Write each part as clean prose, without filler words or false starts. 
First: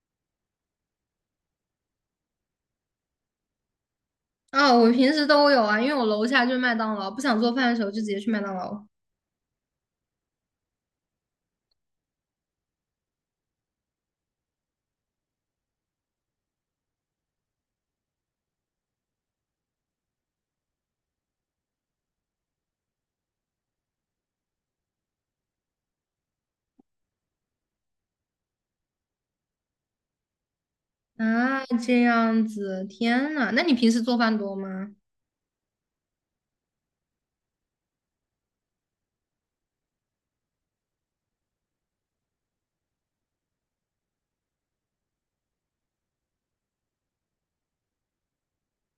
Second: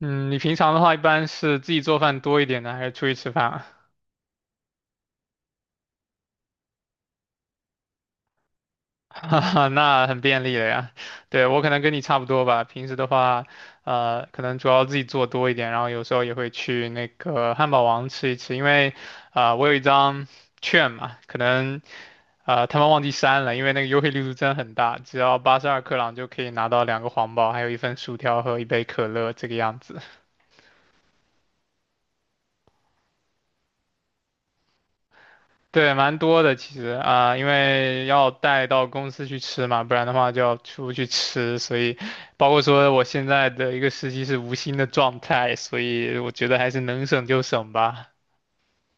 嗯，你平常的话一般是自己做饭多一点呢，还是出去吃饭啊？啊，我平时都有啊，因为我楼下就是麦当劳，不想做饭的时候就直接去麦当劳。哈哈，那很便利了呀。对，我可能跟你差不多吧，平时的话，可能主要自己做多一点，然后有时候也会去那个汉堡王吃一吃，因为，我有一张券嘛，可能，他们忘记删了，因为那个优惠力度真的很大，只要82克朗就可以拿到两个皇堡，还有一份薯条和一杯可乐这个样子。啊，这样子，天呐，那你平时做饭多吗？对，蛮多的其实啊，因为要带到公司去吃嘛，不然的话就要出去吃，所以包括说我现在的一个实习是无薪的状态，所以我觉得还是能省就省吧。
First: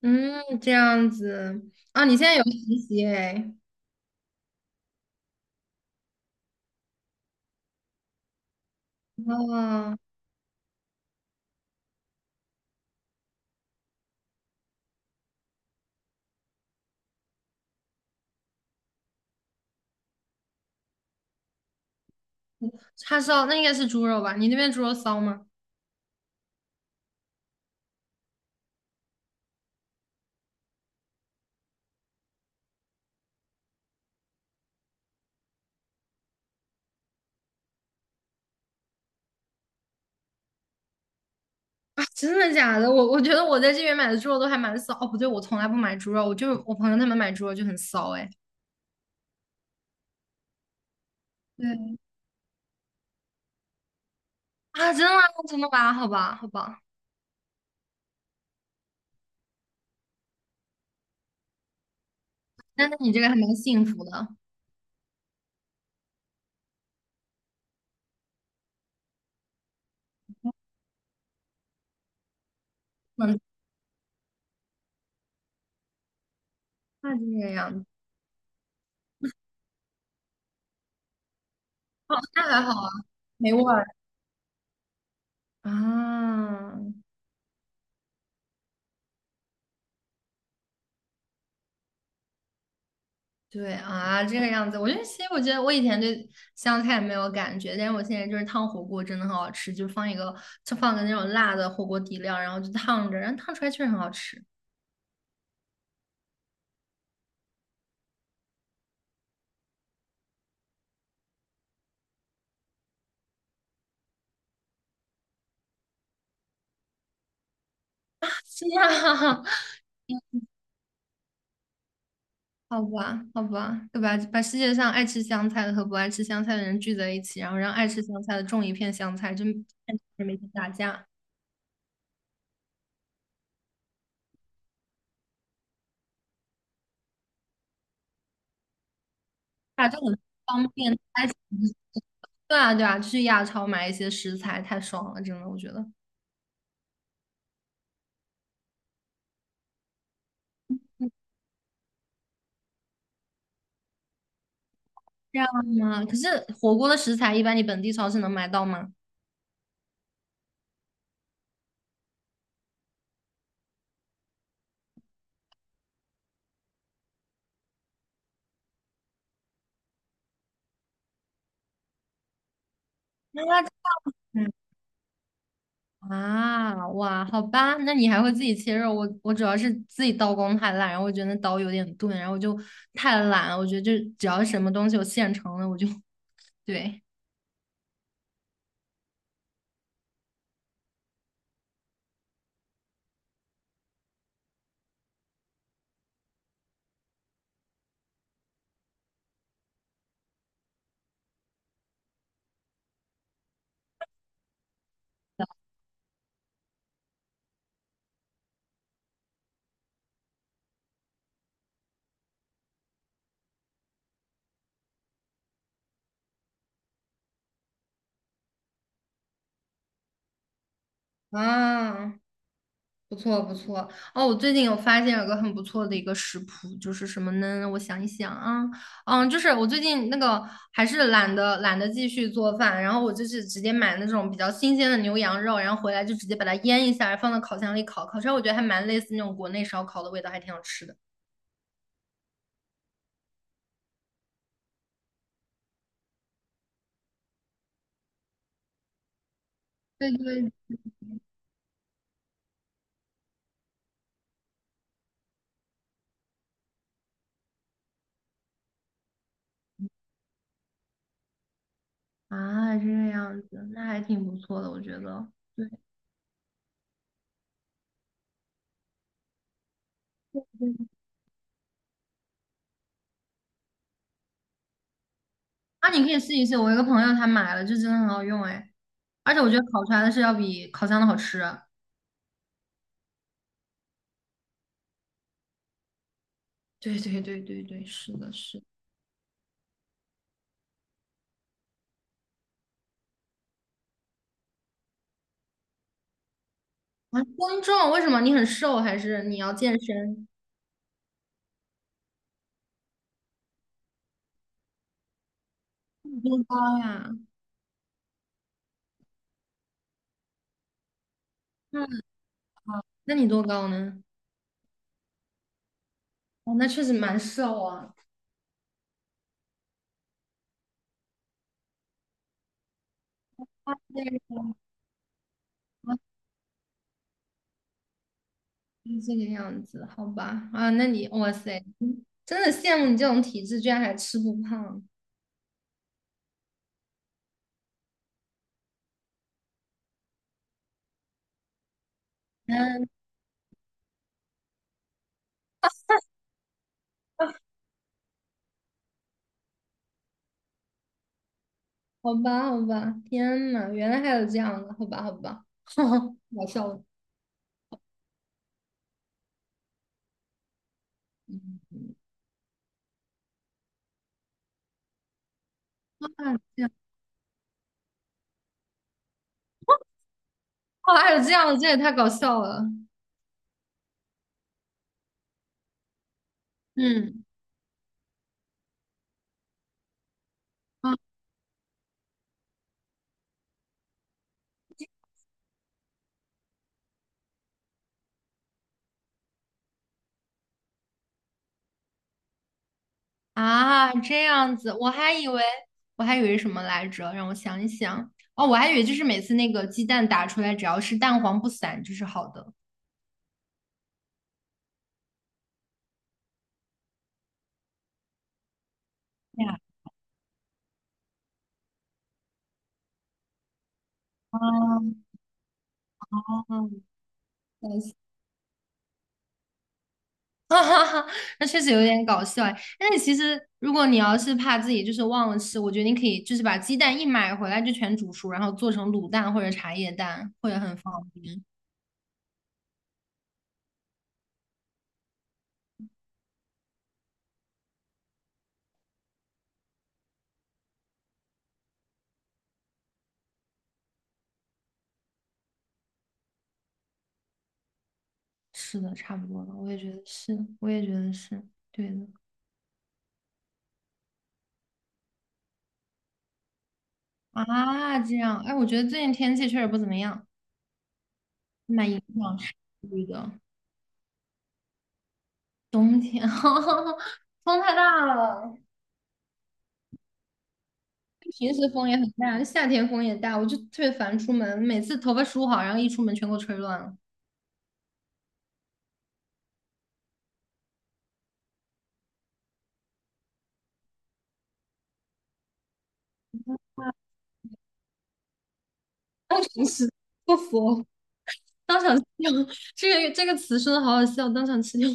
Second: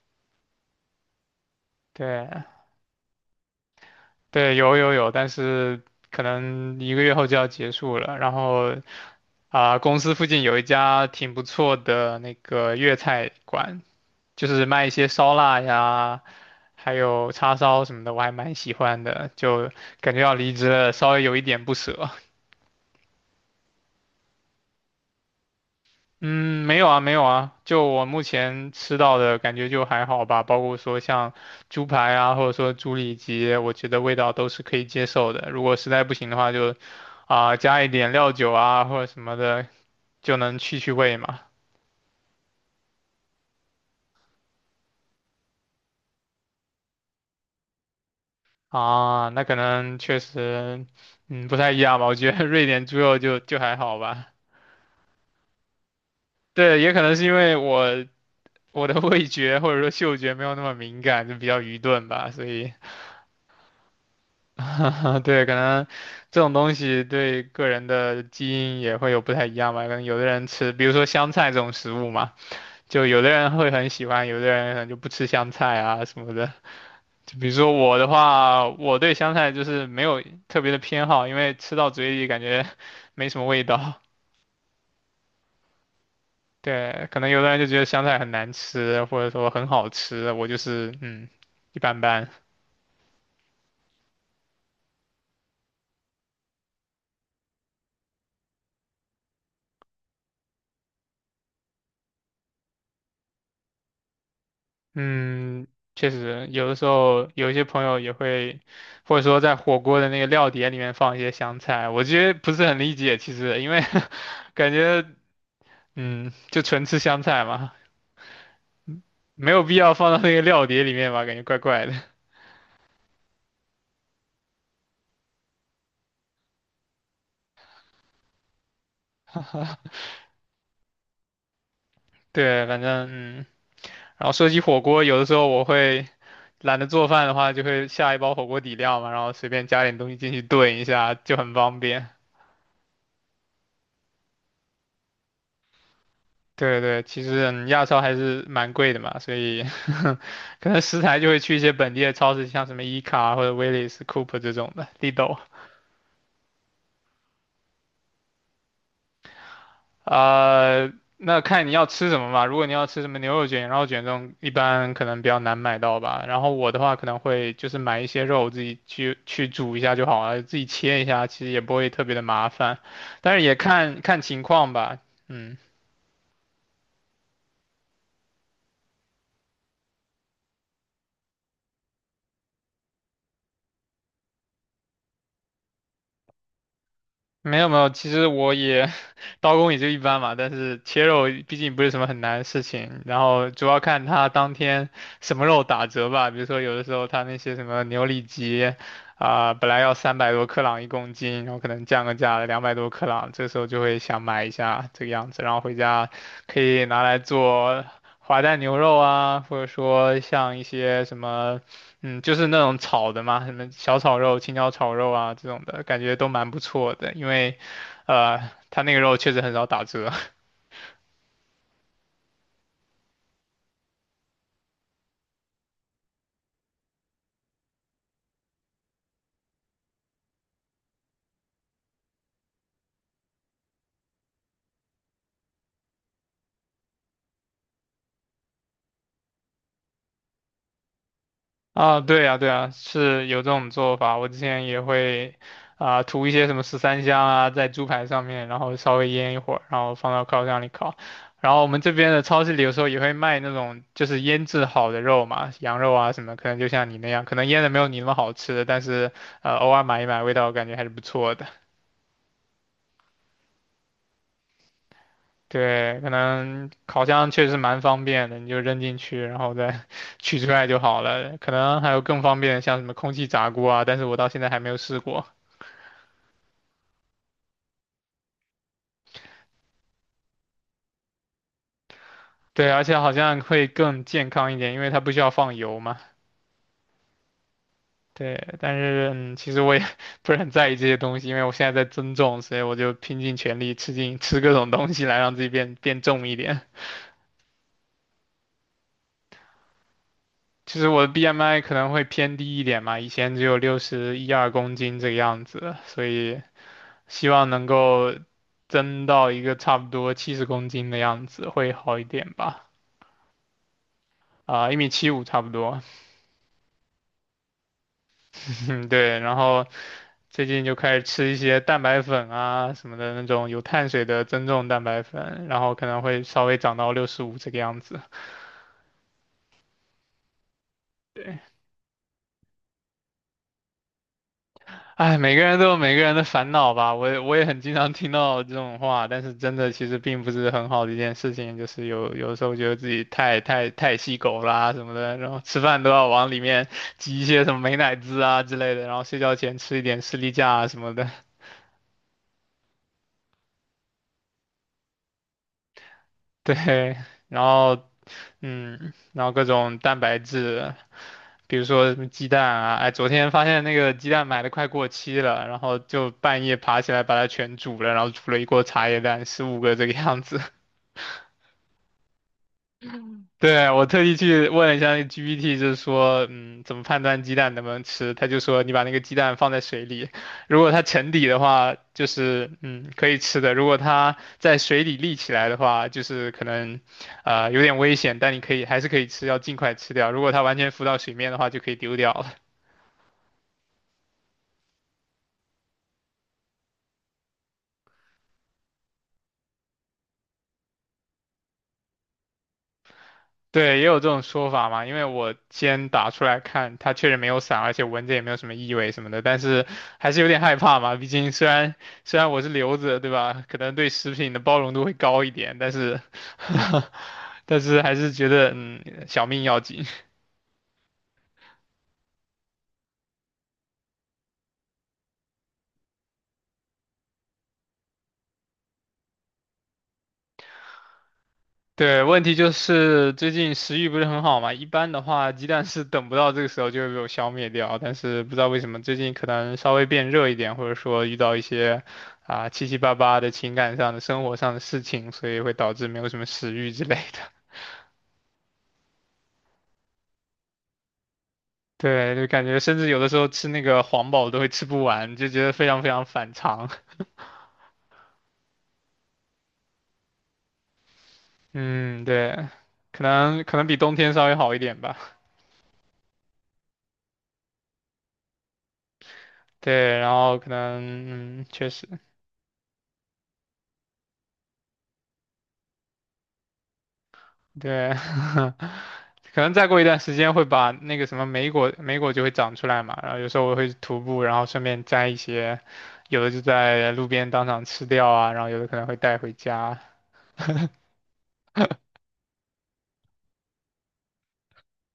嗯，这样子。啊，你现对，在有实习哎？对，有有有，但是可能一个月后就要结束了。然后哦，公司附近有一家挺不错的那个粤菜馆，就是卖一些烧腊呀，还有叉烧什么的，我还蛮喜欢的，就感觉要离职了，稍微有一点不舍。叉烧，那应该是猪肉吧？你那边猪肉骚吗？嗯，没有啊，没有啊，就我目前吃到的感觉就还好吧，包括说像猪排啊，或者说猪里脊，我觉得味道都是可以接受的。如果实在不行的话就，加一点料酒啊或者什么的，就能去去味嘛。啊，真的假的？我觉得我在这边买的猪肉都还蛮骚。哦，不对，我从来不买猪肉，我就是我朋友他们买猪肉就很骚哎。啊，那可能确实，不太一对样吧。我觉得瑞典猪肉就还好吧。啊，真的吗？真的吧？好吧，好对，吧，也可能是因为我的味觉或者说嗅觉没有那么敏感，就比较愚钝吧，所以，那你这个还蛮幸福的。对，可能这种东西对个人的基因也会有不太一样吧。可能有的人吃，比如说香菜这种食物嘛，就有的嗯，人会很喜欢，有的人可能就不吃香菜啊什么的。那这就比个如说样子。我的话，我对香菜就是没有特别的偏好，因为吃到嘴里感那还觉 好啊，没什么没味味儿。道。啊，对，可能有的人就觉得香菜很难吃，或者说很好吃，我就是一般般。对啊，这个样子，我觉得其实我觉得我以前对香菜没有感觉，但是我现在就是烫火锅真的很好吃，就放个那种辣的火锅底料，然后就烫着，然后烫出来确实很好吃。嗯，确实，有的时候有一些朋友也会，或者说在火锅的那个料碟里面放一些香菜，我其实不是很理解，其实因为 感觉就纯吃香菜嘛，是呀，没 有必要放到那个料碟里面吧，感觉怪怪的。好吧，好吧，对吧？把世界上爱吃香菜的和不爱吃香菜的人聚在一起，然后让爱吃香菜的种一片香菜，就每天打架，对，反正然后说起火锅，有的时候我会懒得做饭的话，就会下一包火锅底料嘛，然后随便加打点架东很西进去方炖一便。下，就很方便。对啊，对啊，去亚超买一些食材太爽了，真的，我觉得。对对，其实亚超还是蛮贵的嘛，所以 可能食材就会去一些本地的超市，像什么伊卡或者威利斯、Coop 这种的，Lidl。这样吗？可是火锅的食材一般你本地超市能买到吗？那看你要吃什么吧。如果你要吃什么牛肉卷、羊肉卷这种，一般可能比较难买到吧。然后我的话可能会就是买一些肉，自己去煮一下就好了，自己切一下，其实也不会特别的麻烦。但是那也看看情嗯。况吧，嗯。啊，哇，好吧，那你还会自己切肉？我主要是自己刀工太烂，然后我觉得那刀有点钝，然后我就太懒了。我觉得就只要什么东西有现成的，我就 对没有没有，其实我也 刀工也就一般嘛，但是切肉毕竟不是什么很难的事情，然后主要看他当天什么肉打折吧，比如说有的时候他那些什么牛里脊本来要300多克朗一公斤，然后可能降个价200多克朗，这时候就会想买一下这个样子，然后回家可以拿来做滑蛋牛肉啊，或者说像一些什么。嗯，就是那种炒的嘛，什么小炒肉、青椒炒肉啊这种的，感觉都蛮不错的。因为，呃，它那个肉确实很少打折 啊。不错不错哦，我最近有发现有个很不错的一个食谱，就是什么呢？我想一想啊，嗯，就是我最近那个还是懒得继续做饭，然后我就是直接买那种比较新鲜的牛羊肉，然后回来就直接把它腌一下，放到烤箱里烤，烤出来我觉得还蛮类似那种国内烧烤的味道，还挺好吃的。啊。对啊，对啊，是有这种做法。我之前也会涂一些什么十三香啊，在猪排上面，然后稍微腌一会儿，然后对放到烤对箱里烤。然后我们这边的超市里有时候也会卖那种就是腌制好的肉嘛，羊肉啊什么，可能就像你那样，可能腌的没有你那么好吃，但是偶尔买一买，味道感觉还是不错的。啊，这个样子，那还挺不错的，我觉得。对对，可能烤箱确实蛮方便的，你就扔进去，然后再 取出来对就好了。可能还有更方便的，像什么空气炸锅啊，但是我到现在还没有试过。啊，你可以试一试，我一个朋友他买了，就真的很好用哎，而且我觉得烤出来的是要比烤箱的好吃。对，而且好像会更健康一点，因为它不需要放油嘛。对对对对对，是的，对，是的。但是其实我也 不是很在意这些东西，因为我现在在增重，所以我就拼尽全力吃进 吃各种东西来让自己变重一点。啊，公众，为什么你很瘦，还是你要健身？其实我的 BMI 可能会偏低一点嘛，以前只有六十一二公斤这个样子，所你以。多高呀？希望能够增到一个差不多70公斤的样子，会好嗯，一点吧。那你多高呢？啊，一米七五差不多，哦，那确实蛮瘦啊。嗯，对。然后最近就开始吃一些蛋白粉啊什么的那种有啊，碳水的增对重蛋白粉，然后可啊，能会稍微长到65这个样子。是这个样子，好吧。啊，那你，哇对，塞，真的羡慕你这种体质，居然还吃不胖。哎，每个人都有每个人的烦恼吧，我也很经常听到这种话，但是真的其实并不是很好的一件事情，就是有时候觉得自嗯，己太细狗啦、什么的，然后吃饭都要往里面挤一些什么美乃滋啊之类的，然后睡觉前吃一点士力架啊什么的。好吧，好吧。天呐，原来还有这样的，好吧，好吧。搞笑了。对，然后然后各种蛋白质，比嗯，如说什么鸡蛋啊，哎，昨天发现那个鸡蛋买的快过期了，然后就半夜爬起来把它全煮了，然后煮了一锅茶叶蛋，15个这个样子。哇，还有这样的，这也太搞笑了。对，我特地去问了一下那 GPT,就是说，怎么判断嗯。鸡蛋能不能吃？他就说，你把那个鸡蛋放在水里，如果它啊。沉底的话，就是可以吃的；如果它在水里立起来的话，就是可能，有点危险，但你可以还是可以吃，要尽快吃掉。如果它完全浮到水面的话，就可以丢掉了。啊，这样子，我还以为我还以为什么来着？让我想一想。哦，我还以为就是每次那个鸡蛋打出来，只要是蛋黄不散就是好的。对，也有这种说法嘛，因为我先打出来看，它确实没有散，而且闻着也没有什么异味什么的，但是还是有点害怕嘛。毕竟虽然我是留子，对吧？可能对食品 的包容度会啊，高一点，但是 但搞是笑。 还是觉得小命要紧。哈哈哈，那确实有点搞笑哎。但是其实，如果你要是怕自己就是忘了吃，我觉得你可以就是把鸡蛋一买回来就全煮熟，然后做成卤蛋或者茶叶蛋，会很方便。对，问题就是最近食欲不是很好嘛，一般的话鸡蛋是等不到这个时候就会被我消灭掉，但是不知道为什么最近可能稍微变热一点，或者说遇到一些七七八八的情感上的、生活上的事情，所以会导致没有什么食欲之类的。是的，差不多了，我也觉得是，我也觉得是 对的对，就感觉甚至有的时候吃那个黄堡都会吃不完，就觉得非常非常反常。啊。这样，哎，我觉得最近天气确实不怎么样。蛮影嗯，对，响是可的，能可能比冬天稍微好一点吧。冬天 风太大了，对，然后可能平时确实。风也很大，夏天风也大，我就特别烦出门，每次头发梳好，然后一出门全给我吹乱了，对，可能再过一段时间会把那个什么莓果就会长出来嘛。然后有时候我会徒步，然后顺便摘一些，有的就在路边当场吃掉啊，然后有的可能会带回当场家。吃不服，当场吃掉 这个词说的好好笑，当场吃掉，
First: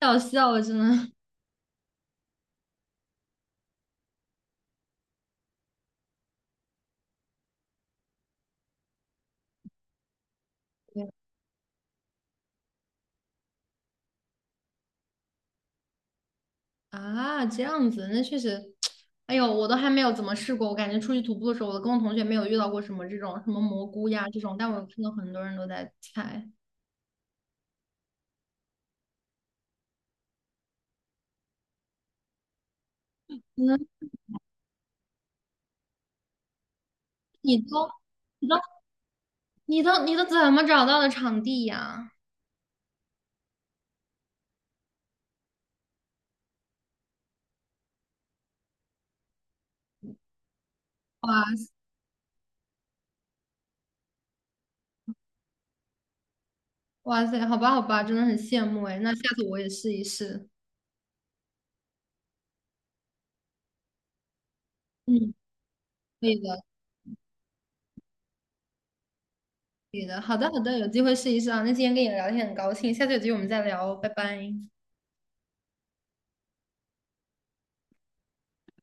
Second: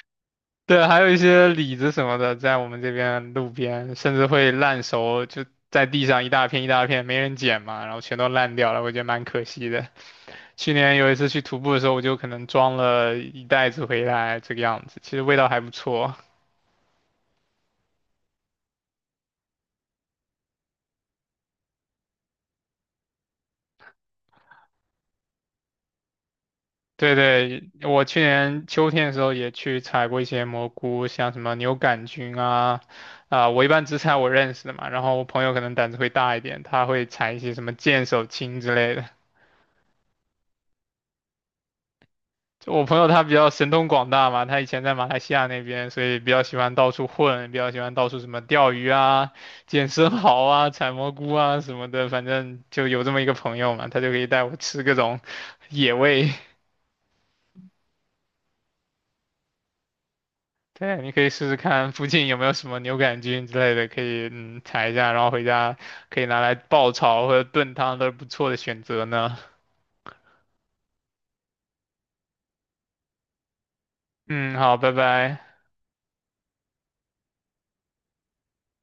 太好笑了，真对，还有的。一些李子什么的，在我们这边路边，甚至会烂熟，就在地上一大片一大片，没人捡嘛，然后全都烂掉了，我觉得蛮可惜的。去年对有一次去徒步的时候，我就可能装了一袋子回来，这个样子，其实味道还不错。啊，这样子，那确实，哎呦，我都还没有怎么试过，我感觉出去徒步的时候，我跟我同学没有遇到过什么这种什么蘑菇呀这种，但我有看到很多人都在猜。对对，我去年秋天的时候也去采过一些蘑菇，像什么牛杆菌啊，可我一般嗯，只采我认识的嘛，然后我朋友可能胆子会大一点，他会采一些你什么都。剑手青之类的。你都怎么找到的场地呀？就我朋友他比较神通广大嘛，他以前在马来西亚那边，所以比较喜欢到处混，比较喜欢到处什么钓鱼啊、捡生蚝啊、采蘑菇啊哇，什么的，反正就有这么一个朋友嘛，他就可以带我吃各种野味。哇塞，好吧好吧，真的很羡慕哎。那下次我也试一试。对，你可以试试看附近有没有什么牛肝菌之类的，可以采一下，然后嗯，回家可以可以拿来的，爆炒或者炖汤都是不错的选择呢。可以的。好的好的，有机会试一试啊。那今天跟你聊天很高兴，下次有机会我们再聊哦，拜拜。嗯，好，拜拜。